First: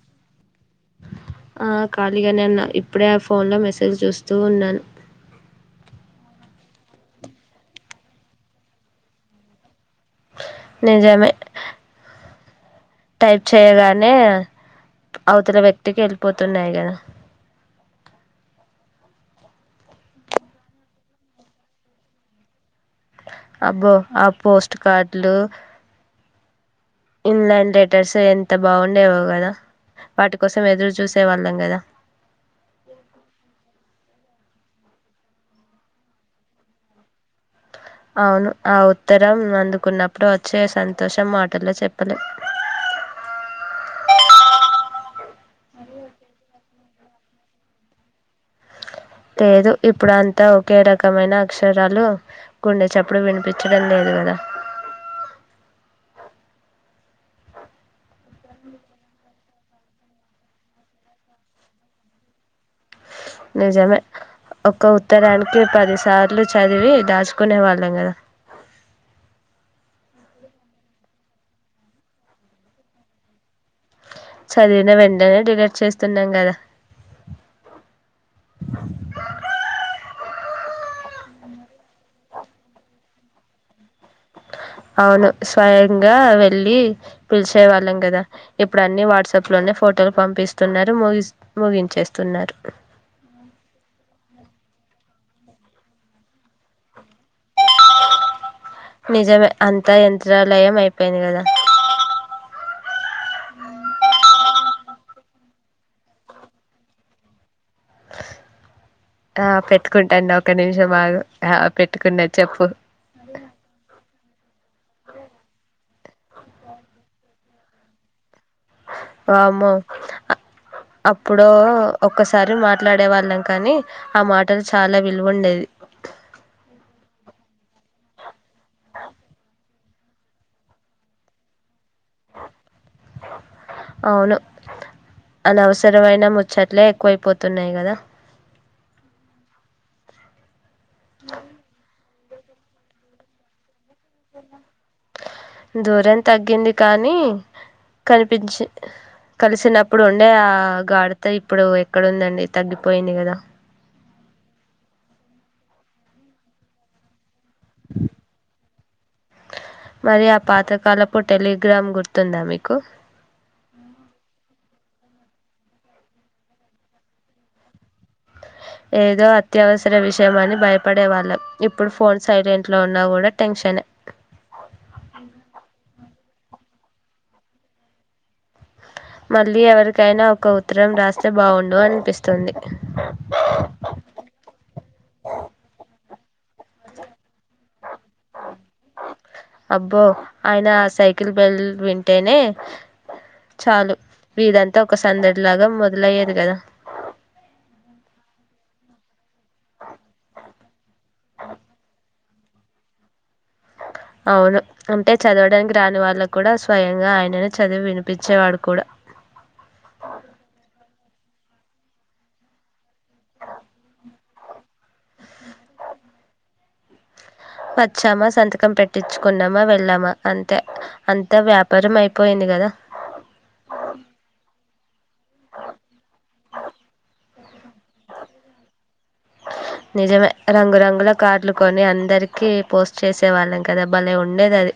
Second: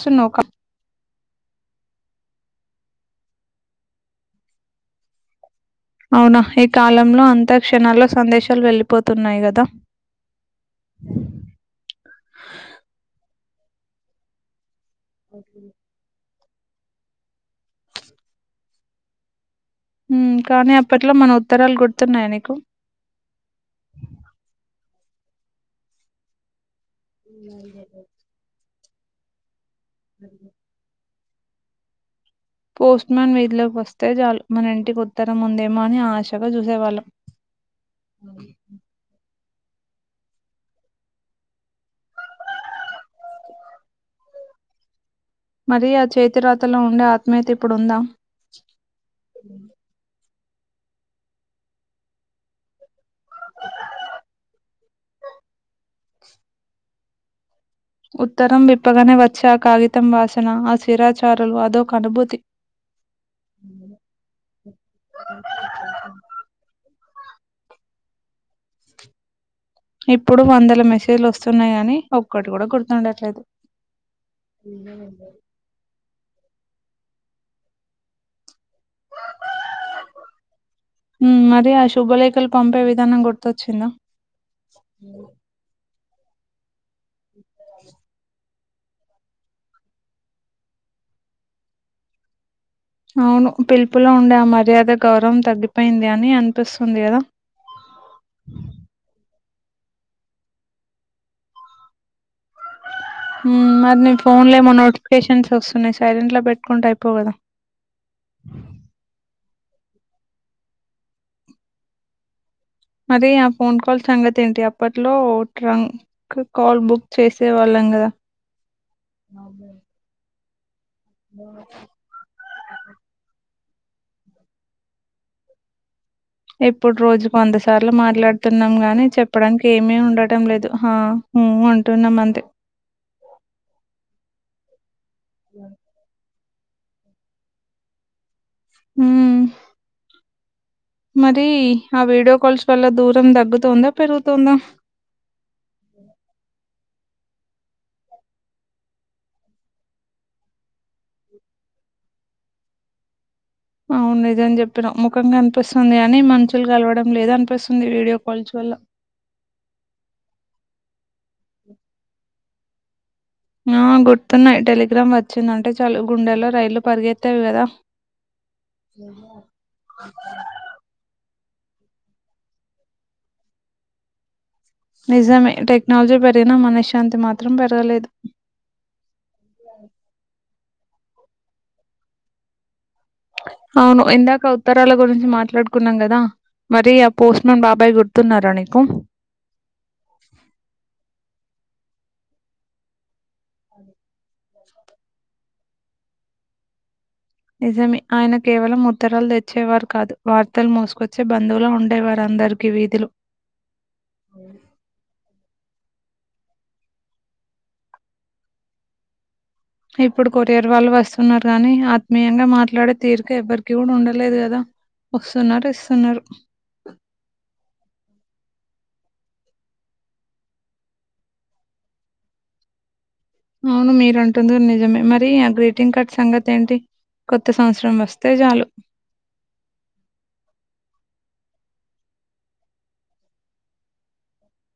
సునోకా ఆ కాళీగానే ఉన్న ఇప్పుడే ఆ ఫోన్ లో మెసేజ్ జూస్తూ ఉన్నాను ఔనా ఈ కాలంలో అంతా క్షణాల్లో సందేశాల్ వెళ్ళిపోతున్నాయ్ గద నిజమే టైప్ చేయగానే అవతల వ్యక్తి కి ఎళ్ళిపోతున్నాయ్ గద ఊమ్ కానీ అప్పట్లో మన ఉత్తరాల్ గుర్తున్నయ నీకు అబ్బో ఆ పోస్ట్ కార్డ్ లూ ఇంగ్లాండ్ లెటర్సు ఎంత బాగుండేవో గదా వాటి కోసం ఎదురు చూస్ సే వాళ్ళంగద పోస్ట్ మ్యాన్ వీధిలోకి వస్తే చాలు మన ఇంటికి ఉత్తరం ఉందేమో అని ఆశగా జూసేవాళ్ళం ఔను ఆ ఉత్తర్ ఉత్తరం అందుకున్నప్పుడు వచ్చే సంతోషం మాటల్లో చెప్పలేం మరీ ఆ చేతి రాతలో ఉండే ఆత్మీయత ఇప్పుడుందా లేదు ఇప్పుడంత అంత ఒకే రకమైన అక్షరాలు గుండె చప్పుడు విన్పిచ్చడం లేదు గద ఉత్తరం విప్పగనే వచ్చే ఆ కాగితం వాసనా ఆ శిరాచారలు అదోక అనుభూతి నిజమే ఒక ఉత్తరానికీ పదిసార్లు చదివి దాచ్ దాచుకునే వాళ్ళం గద ఇప్పుడు వందల మెసేజ్లు వస్తున్నాయ్ గానీ ఒక్కటి గూడ గుర్తుండట్లేదు చదివిన వెంటనే డిలేట్ చేస్తున్నాం గద ఊమ్ మరి ఆ శుభలేకల్ పంపే విదానం గుర్తొచ్చిందా ఔను స్వయంగా వెళ్ళీ పిల్చే వాళ్ళం గద ఇప్పుడు అన్నీ వాట్సాప్ లోనే ఫోటోలు పంపిస్తున్నారు మోగిస్ ముగించేస్తున్నారు ఔను పిలుపులో ఉండే ఆ మర్యాద గౌరవం తగ్గిపోయింది అని అనిపిస్తుంది గద నిజమే అంతా యంత్రాలయం అయిపోయింది గద ఊమ్ మరి నీ ఫోన్లొ ఏమో నోటిఫికేషన్స్ వస్తున్నయ్ సైలెంట్ లో పెట్కుంటే ఐపోవ్ గదా ఆ పెట్టుకుంటాన్ ఒక్క నిమిషం ఆగు ఆ పెట్టుకున్న చెప్పు మరీ ఆ ఫోన్ కాల్ సంగతే ఏంటి అప్పట్లో ట్రంగ్ కాల్ బుక్ చేసే వాళ్ళం గదా వామ్మో అప్పుడో ఒక్కసారి మాట్లాడే వాళ్ళం కానీ ఆ మాటలు చాలా విలువుండేది అట్ల మాట్లాడ్తున్నాం గానీ చెప్పడాన్కి ఏమీ ఉండటం లేదు హా హూ అంటున్నం అంతే అవును. అనవసరమైన ముచ్చట్లే ఎక్కువైపోతున్నాయ్ గద మ్. మరీ ఆ వీడియో కాల్స్ వల్ల దూరం తగ్గుతోంద దూరం తగ్గింది. కానీ కనిపిచ్చ్ కలిసినప్పుడు ఉండే ఆ గాడిత ఇప్పుడు ఎక్కడుందండీ తగ్గిపోయింది గదా అవున్ నిజం జెప్పినవ్ ముఖం కన్పిస్తుంది గానీ మనుషుల్ కల్వడం లేదు అన్పి పిస్తుంది వీడియో కాల్స్ వల్ల మరి ఆ పాతకాలపు టెలిగ్రామ్ గుర్తుందా మీకు ఆఁ గుర్తున్నాయ్ టెలిగ్రామ్ వచ్చిందంటే చాలు గుండెల్లో రైళ్లు పరిగెత్తేవి గదా ఏదో అత్యవసర విషయం అని బయపడే వాళ్ళం. ఇప్పుడు ఫోన్ సైలెంట్లో ఉన్నా గూడ టెన్షనే నిజమే టెక్నాల్జీ పెరిగినా మనశ్శాంతి మాత్రం పెరగలేదు. మళ్ళీ ఎవరికైనా ఒక ఉత్తరం రాస్తే బావుండు అన్పిస్తుంది. అవును. ఇందాక ఉత్తరాల గురించి మాట్లాడుకున్నాం గదా మరి ఆ పోస్ట్మెన్ బాబాయ్ గుర్తున్నారా నీకు అబ్బో ఆయన సైకిల్ బెల్ విం ంటేనే చాలు వీదం తా ఒక సందడి లాగా మొదలయ్యేది కదా నిజమే ఆయన కేవలం ఉత్తరాలు తెచ్చేవారు కాదు వార్తలు మోసుకొచ్చే బంధువుల ఉండేవారు. అందరికి వీదిలో అవును. అంటే చదవడానికి రాని వాళ్ళ కూడా స్వయంగా ఆయననే చదివి వినిపించేవాడు కూడా ఇప్పుడు కొరియర్ వాళ్ళు వస్తున్నారు కానీ ఆత్మీయంగా మాట్లాడే తీరీక ఎవ్వరికి కూడా ఉండలేదు కదా వస్తున్నరు. ఇస్తున్నరు. వచ్చామా సంతకం పెట్టించుకున్నామా వెళ్ళామా అంతే అంతా వ్యాపారం అయిపోయింది. కదా అవును మీరుంటుంది నిజమే. మరి ఆ గ్రీటింగ్ కార్డ్ సంగతేంటి. కొత్త సంవత్సరం వస్తే చాలు నిజమే రంగురంగుల కార్డ్లు కొని అందరికీ పోస్ట్ చేసే వాళ్ళం కదా భలే ఉండేదది.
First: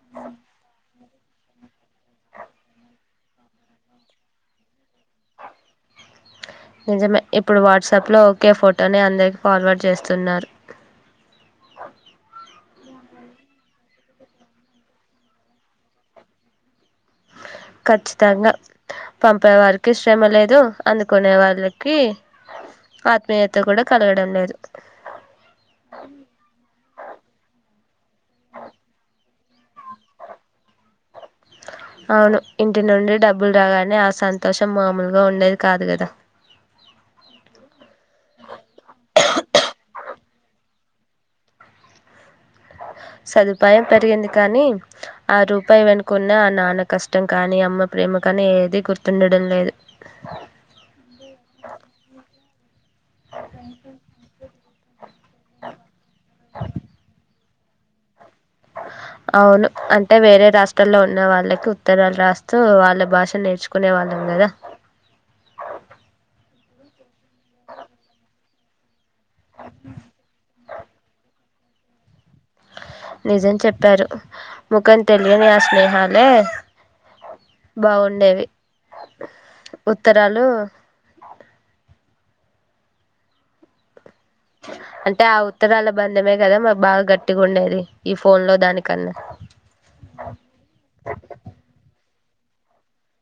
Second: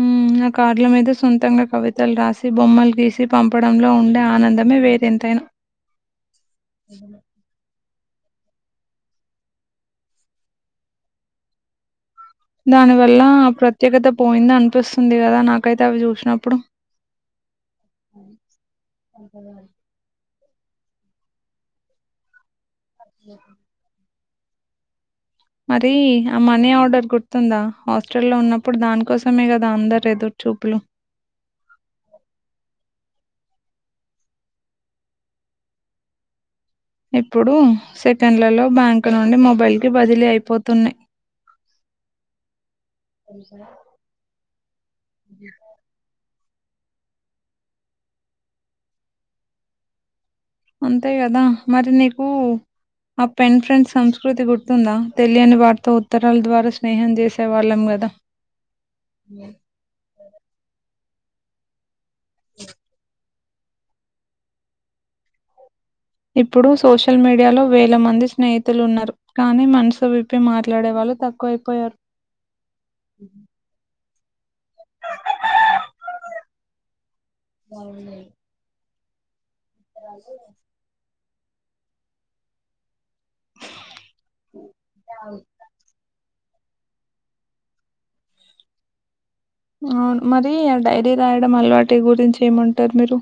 మ్. ఆ కార్డ్ల మీద సొంతంగా కవితలు రాసి బొమ్మలు గీసి పంపడంలో ఉండే ఆనందమే వేరెంతైనా నిజమే ఇప్పుడు వాట్స ప్లో ఓకే ఫోటోని అందరికి ఫార్వర్డ్ చేస్తున్నారు. దాని వల్ల ప్రత్యేకత పోయిందనిపిస్తుంది కదా నాకైతే అవి చూసినప్పుడు ఖచ్చితంగా పంపేవారికే శ్రమ లే దు. అందుకునే వాళ్ళకి ఆత్మీయత కూడా కలగడం లేదు. మరీ ఆ మనీ ఆర్డర్ గుర్తుందా హాస్టల్లో ఉన్నప్పుడు దానికోస్ సమే కదా అందరెదురు చూపులు అవును. ఇంటి నుండి డబ్బులు రాగానే ఆ సంతోషం మామూలుగా ఉండేది కాదు కదా ఇప్పుడు సెకండ్లలో బ్యాంకు నుండి మొబైల్ కి బదిలీ అయిపోతున్నాయ్. సదుపాయం పెరిగింది కానీ ఆ రూపాయి వెనుకున్న అన్ నాన్న కష్టం కానీ అమ్మ ప్రేమ కానీ ఏదీ గుర్తుండడం లేదు. అంతే కదా మరి నీకు ఆ పెన్ ఫ్రెండ్ సంస్కృతి గుర్ తుందా తెలియని వార్తో ఉత్తరాల ద్వారా స్నేహం చేసే వాళ్ళం కదా అవును అంటే వేరే రాష్ట్రాల్లో ఉన్న వాళ్ళకు. ఉత్తరాలు రాస్తూ వాళ్ళ భాష నేర్చుకునే వాళ్ళం కదా ఇప్పుడు సోషల్ మీడియాలో వేల మంది స్నేహితులు ఉన్నారు కానీ మనసు విప్పి మాట్లాడే వాళ్ళు తక్కువ అైపోయారు నిజం చెప్పారు ముఖం తెలియని ఆ స్నేహాలే బాగుండేవి ఉత్తరాలు అంటే ఆ ఉత్తరాల బరి నిందమే కదా మరి బాగా గట్టిగా ఉండేది ఈ ఫోన్ లో దానికన్నా అవును చేమంటారు మీరు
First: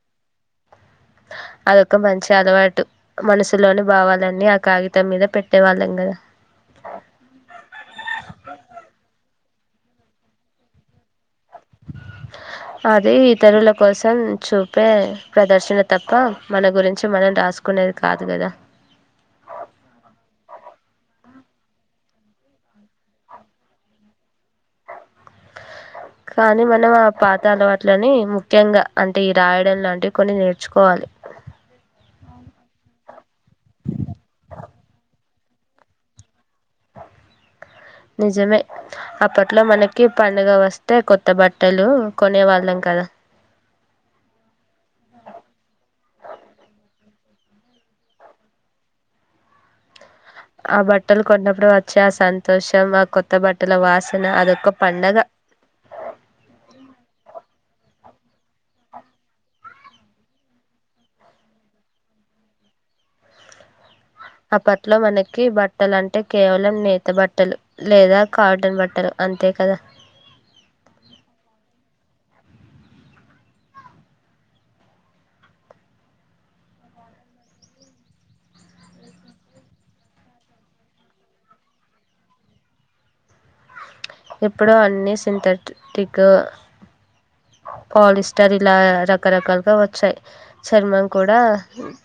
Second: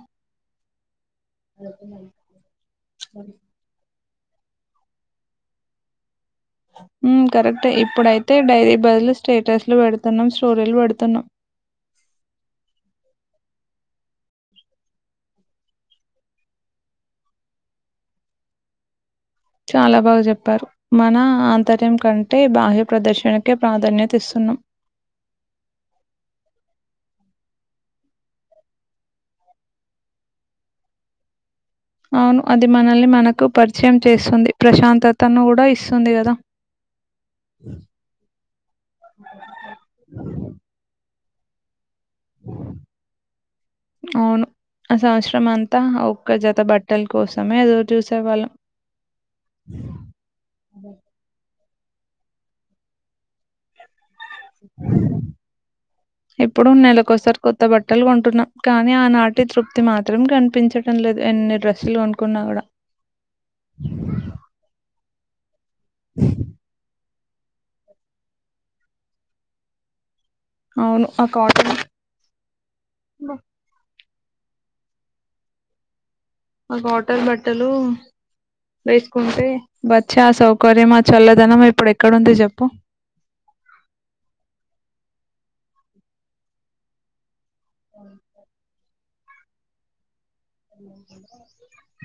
అదొక మంచి అలవాటు మనసులోని బావాల న్నీ ఆ కాగితం మీద పెట్టే వాళ్ళం కదా కరెక్ట్ ఇప్పుడైతే డైరీ బదులు స్టేటస్లు పెడుతున్నాం స్టోరీలు పెడుతున్నాం అది ఇతరుల కోసం చూపే ప్రదర్శన తప్ప మన గురించి మనం రా రాసుకునేది కాదు కదా చాలా బాగా చెప్పారు మన ఆంతర్యం కంటే బాహ్య ప్రదర్శనకే ప్రాధాన్యత ఇస్తున్నా కానీ మనం ఆ పాత అల వాట్లని ముఖ్యంగా అంటే ఈ రాయడం లాంటివి కొన్ని నేర్చుకోవాలి అవును అది మనల్ని మనకు పరిచయం చేస్తుంది ప్రశాంతతను కూడా ఇస్తుంది కదా నిజమే అప్పట్లో మనకి పండుగ వస్తే కొత్త బట్టలు కొనేవాళ్ళం కదా అవునుసవత్స్ర అంతా ఓ ఒక జత బట్టల కోసమే ఎదో చూసే వాళ్ళం ఆ బట్టలు కొన్నప్పుడు వచ్చి ఆ సంతోషం ఆ కొత్త బట్టల వాస ఇప్పుడు ఉన్నాల ఒకసారి కొ కొత్త బట్టలు కొంటున్నాం కానీ ఆనాటి తృప్తి మాత్రం కనిపించడంం లేదు ఎన్ని డ్రస్సులు కొనుకున్నా కూడా అప్పట్లో మనకి బట్టలు అంటే కేవలం నేత బట్ట బట్టలు లేదా కాటన్ బట్టలు అంతే కదా అవును ఆ కాట ఒక వాటర్ బట్టలు వేసుకుంటే బచ్చి ఆ సౌకర్యం ఆ చల్లదనం ఇప్పుడు ఎక్కడంది చెప్పు ఎప్పుడు అన్నిీ సింథటిక్ పాలిస్టర్ ఇలా రకరకాలుగా వచ్చాయి చర్మం కూడా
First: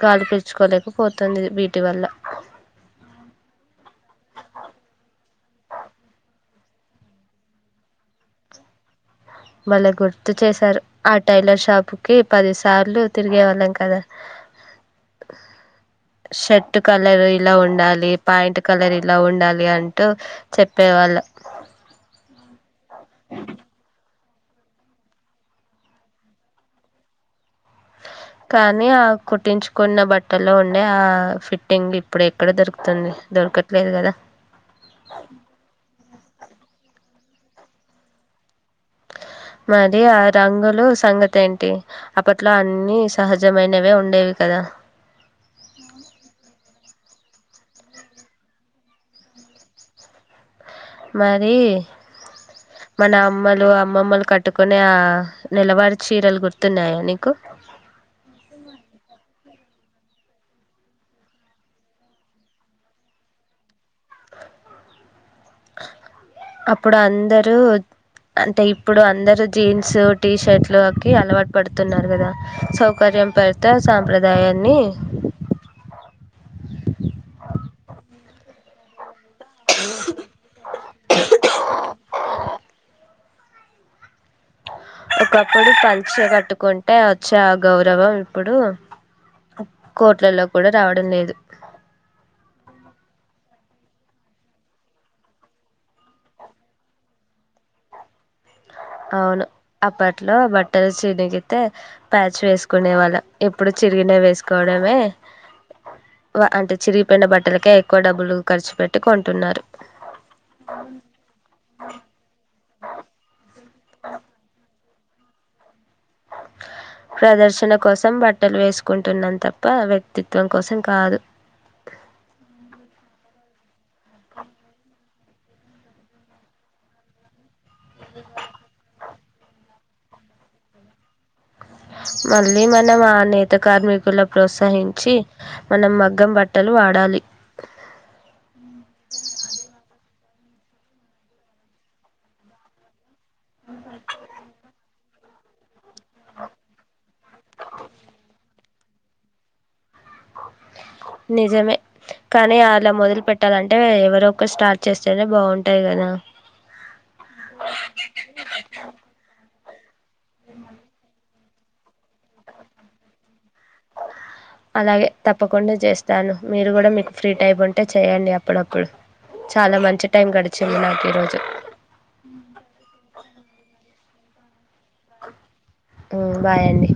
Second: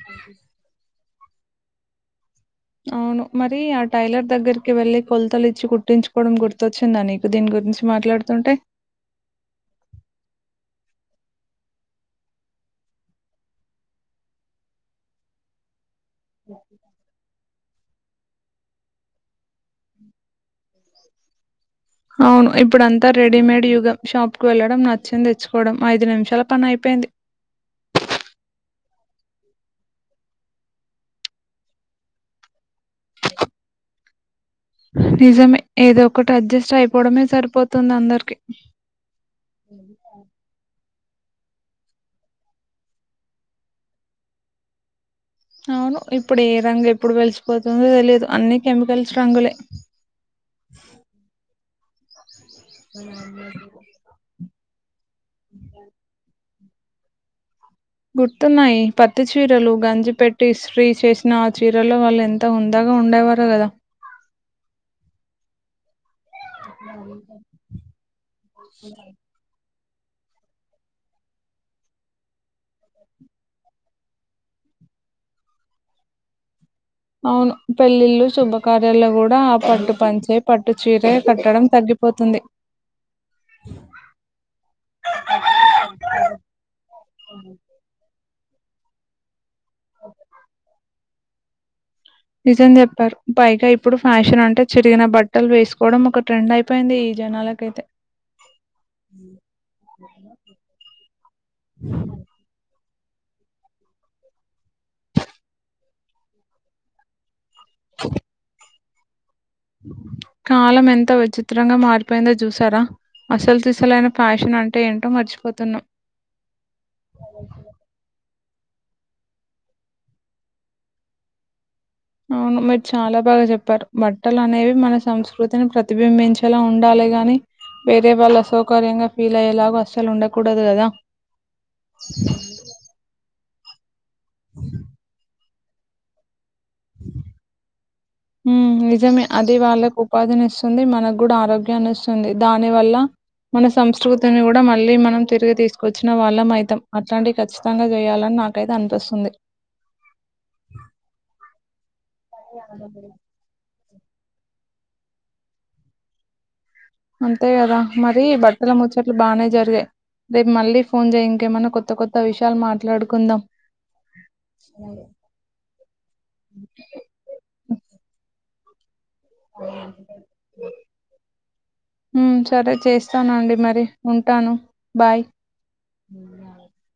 గాలిపచ్చుకోలేకపోతుంది వీటి వల్ల అవును మరి ఆ టైలర్ దగ్గరికి వెళ్ళలి కొలతలు ఇచ్చి కుట్టించుకోవడం గుర్తొచ్చిందా నీకు దీని గు గురించి మాట్లాడుతుంటే మళ్ళా గుర్తు చేసారు ఆ టైలర్ షాప్ కి పది సార్లు తిరిగే వాళ్ళం కదా షర్ట్ కలర్ ఇలా ఉండాలి పా్యాంట్ కలర్ ఇలా ఉండాలి అంటూ చెప్పేవాళ్ళం అవును ఇప్పుడ అంతా రెడీమేడ్ యుగం షాప్ వెళ్లడం నచ్చింది తెచ్చుకోవడం ఐదు నిమిషాల పని అయిపోయింది కానీ ఆ కుట్టించుకున్న బట్టల్లో ఉండే ఆ ఫిట్టింగ్ ఇప్పుడు ఎక్కడ దొరుకుతుంది దొరుకు దక్కట్లేదు కదా నిజమే ఏదో ఒకటి అడ్జస్ట్ అయిపోవడమే సరిపోతుంది అందరికి మరి ఆ రంగులు సంగతి ఏంటి అప్పట్లో అన్నిీ సహజమైనవే ఉండేవి కదా అవును ఇప్పుడు ఏ రంగు ఎప్పుడు వెలిసిపోతుందో తెలియదు అన్ని కెమికల్స్ రంగులే మరి మన అమ్మలు అమ్మమ్మలు కట్టుకునే ఆ నెలవారి చీరలు గుర్చ తున్నాయా నీకు గుర్తున్నాయి పట్టు చీ చీరలు గంజి పెట్టి ఇస్త్రీ చేసిన ఆ చీరలో వాళ్ళు ఎంత హుందగా ఉండేవారు కదా అ అప్పుడు అందరూ అంటే ఇప్పుడు అందరు జీన్స్ టీషర్ట్లు అకి అలవాటు పడుతున్నారు కదా సౌకర్యం పరిత సాంప్రదాయాన్ని అవును పెళ్ళిళ్ళు శుభకార్యాల్లో కూడా ఆ పట్టు పంచే పట్టు చీర కట్టడం తగ్గిపోతుంది ఒకప్పుడు పంచ కట్టుకుంటే వచ్చే ఆ గౌరవం ఇప్పుడు కోర్టులలో కూడా రావడం లేదు నిజం చెప్పారు పైగా ఇప్పుడు ఫ్యాషన్ అంటే చిరిగిన బట్టలు వేసుకోవడం ఒక ట్రెండ్ అయిపోయింది జనాలకైతే అవును అప్పట్లో బట్టలు చినిగితే ప్యాచ్ వేసుకు నే వాళ్ళ ఎప్పుడు చిరిగిన వేసుకోవడమే అంటే చిరిగి ప బట్ట ఇలక ఎక్కువ డబ్బులు లు ఖర్చు పెట్ కొ కాలం ఎంత విచిత్రంగా మారిపోయిందో చూసారా అసలు అసలైన ఫ్యాషన్ అంటే ఏంటో మర్చిపోతున్నాం ప్రదర్శన కోసం బట్ట బట్టలు వేసుకుంటున్నాం తప్ప వ్యక్తిత్వం కోసం కాదు అవును మీరు చాలా బాగా చెప్పారు బట్టలు అనేవి మన సంస్కృతిని ప్రతిబింబించేలా ఉండాలి అ గాని వేరే వాళ్ళు అసౌకర్యంగా ఫీల్ అయ్యేలాగా అసలు ఉండకూడదు కదా మళ్ళీ మనం ఆ నేత కార్మికుల ప్రోత్సహించి మనం మగ్గం బట్ట హ్మ్మ్ నిజమే అది వాల్లకు ఉపాధిని ఇస్తుంది మనకు కూడా ఆరోగ్యాన్ని ఇస్తుంది దాని వల్ల మన సంస్కృతిని కూడా మళ్ళీ మనం తిరిగి తీసుం వచ్చిన వాళ్ళం మైతం అట్లాంటివి ఖచ్చితంగా చేయాలని నాకు రైట్ అనిపిస్తుంది నిజమే కానీ అలా మొదలు పెట్టాలంటే ఎవరో ఒకరు స్టార్ట్ చేస్తేనే బాగుంటాయి కదా అంతే కదా మరి బట్టల ముచ్చట్లు బాగానే జరిగాయి రేపు మళ్ళీ ఫోన్ చేయ్య కేమైన్నా కొత్త కొత్త విషయాలు మాట్లాడుకుందాం అలాగే తప్పకుండా చేస్తాను మీరు కూడా మీకు ఫ్రీ టైం ఉంటే చెయండి అ అప్పుడప్పుడు చాలా మంచి టైం గడిచింది నాకు ఈరోజు స్తానుండి మరి ఉంటాను బాయ్ ఉమ్ బాయండి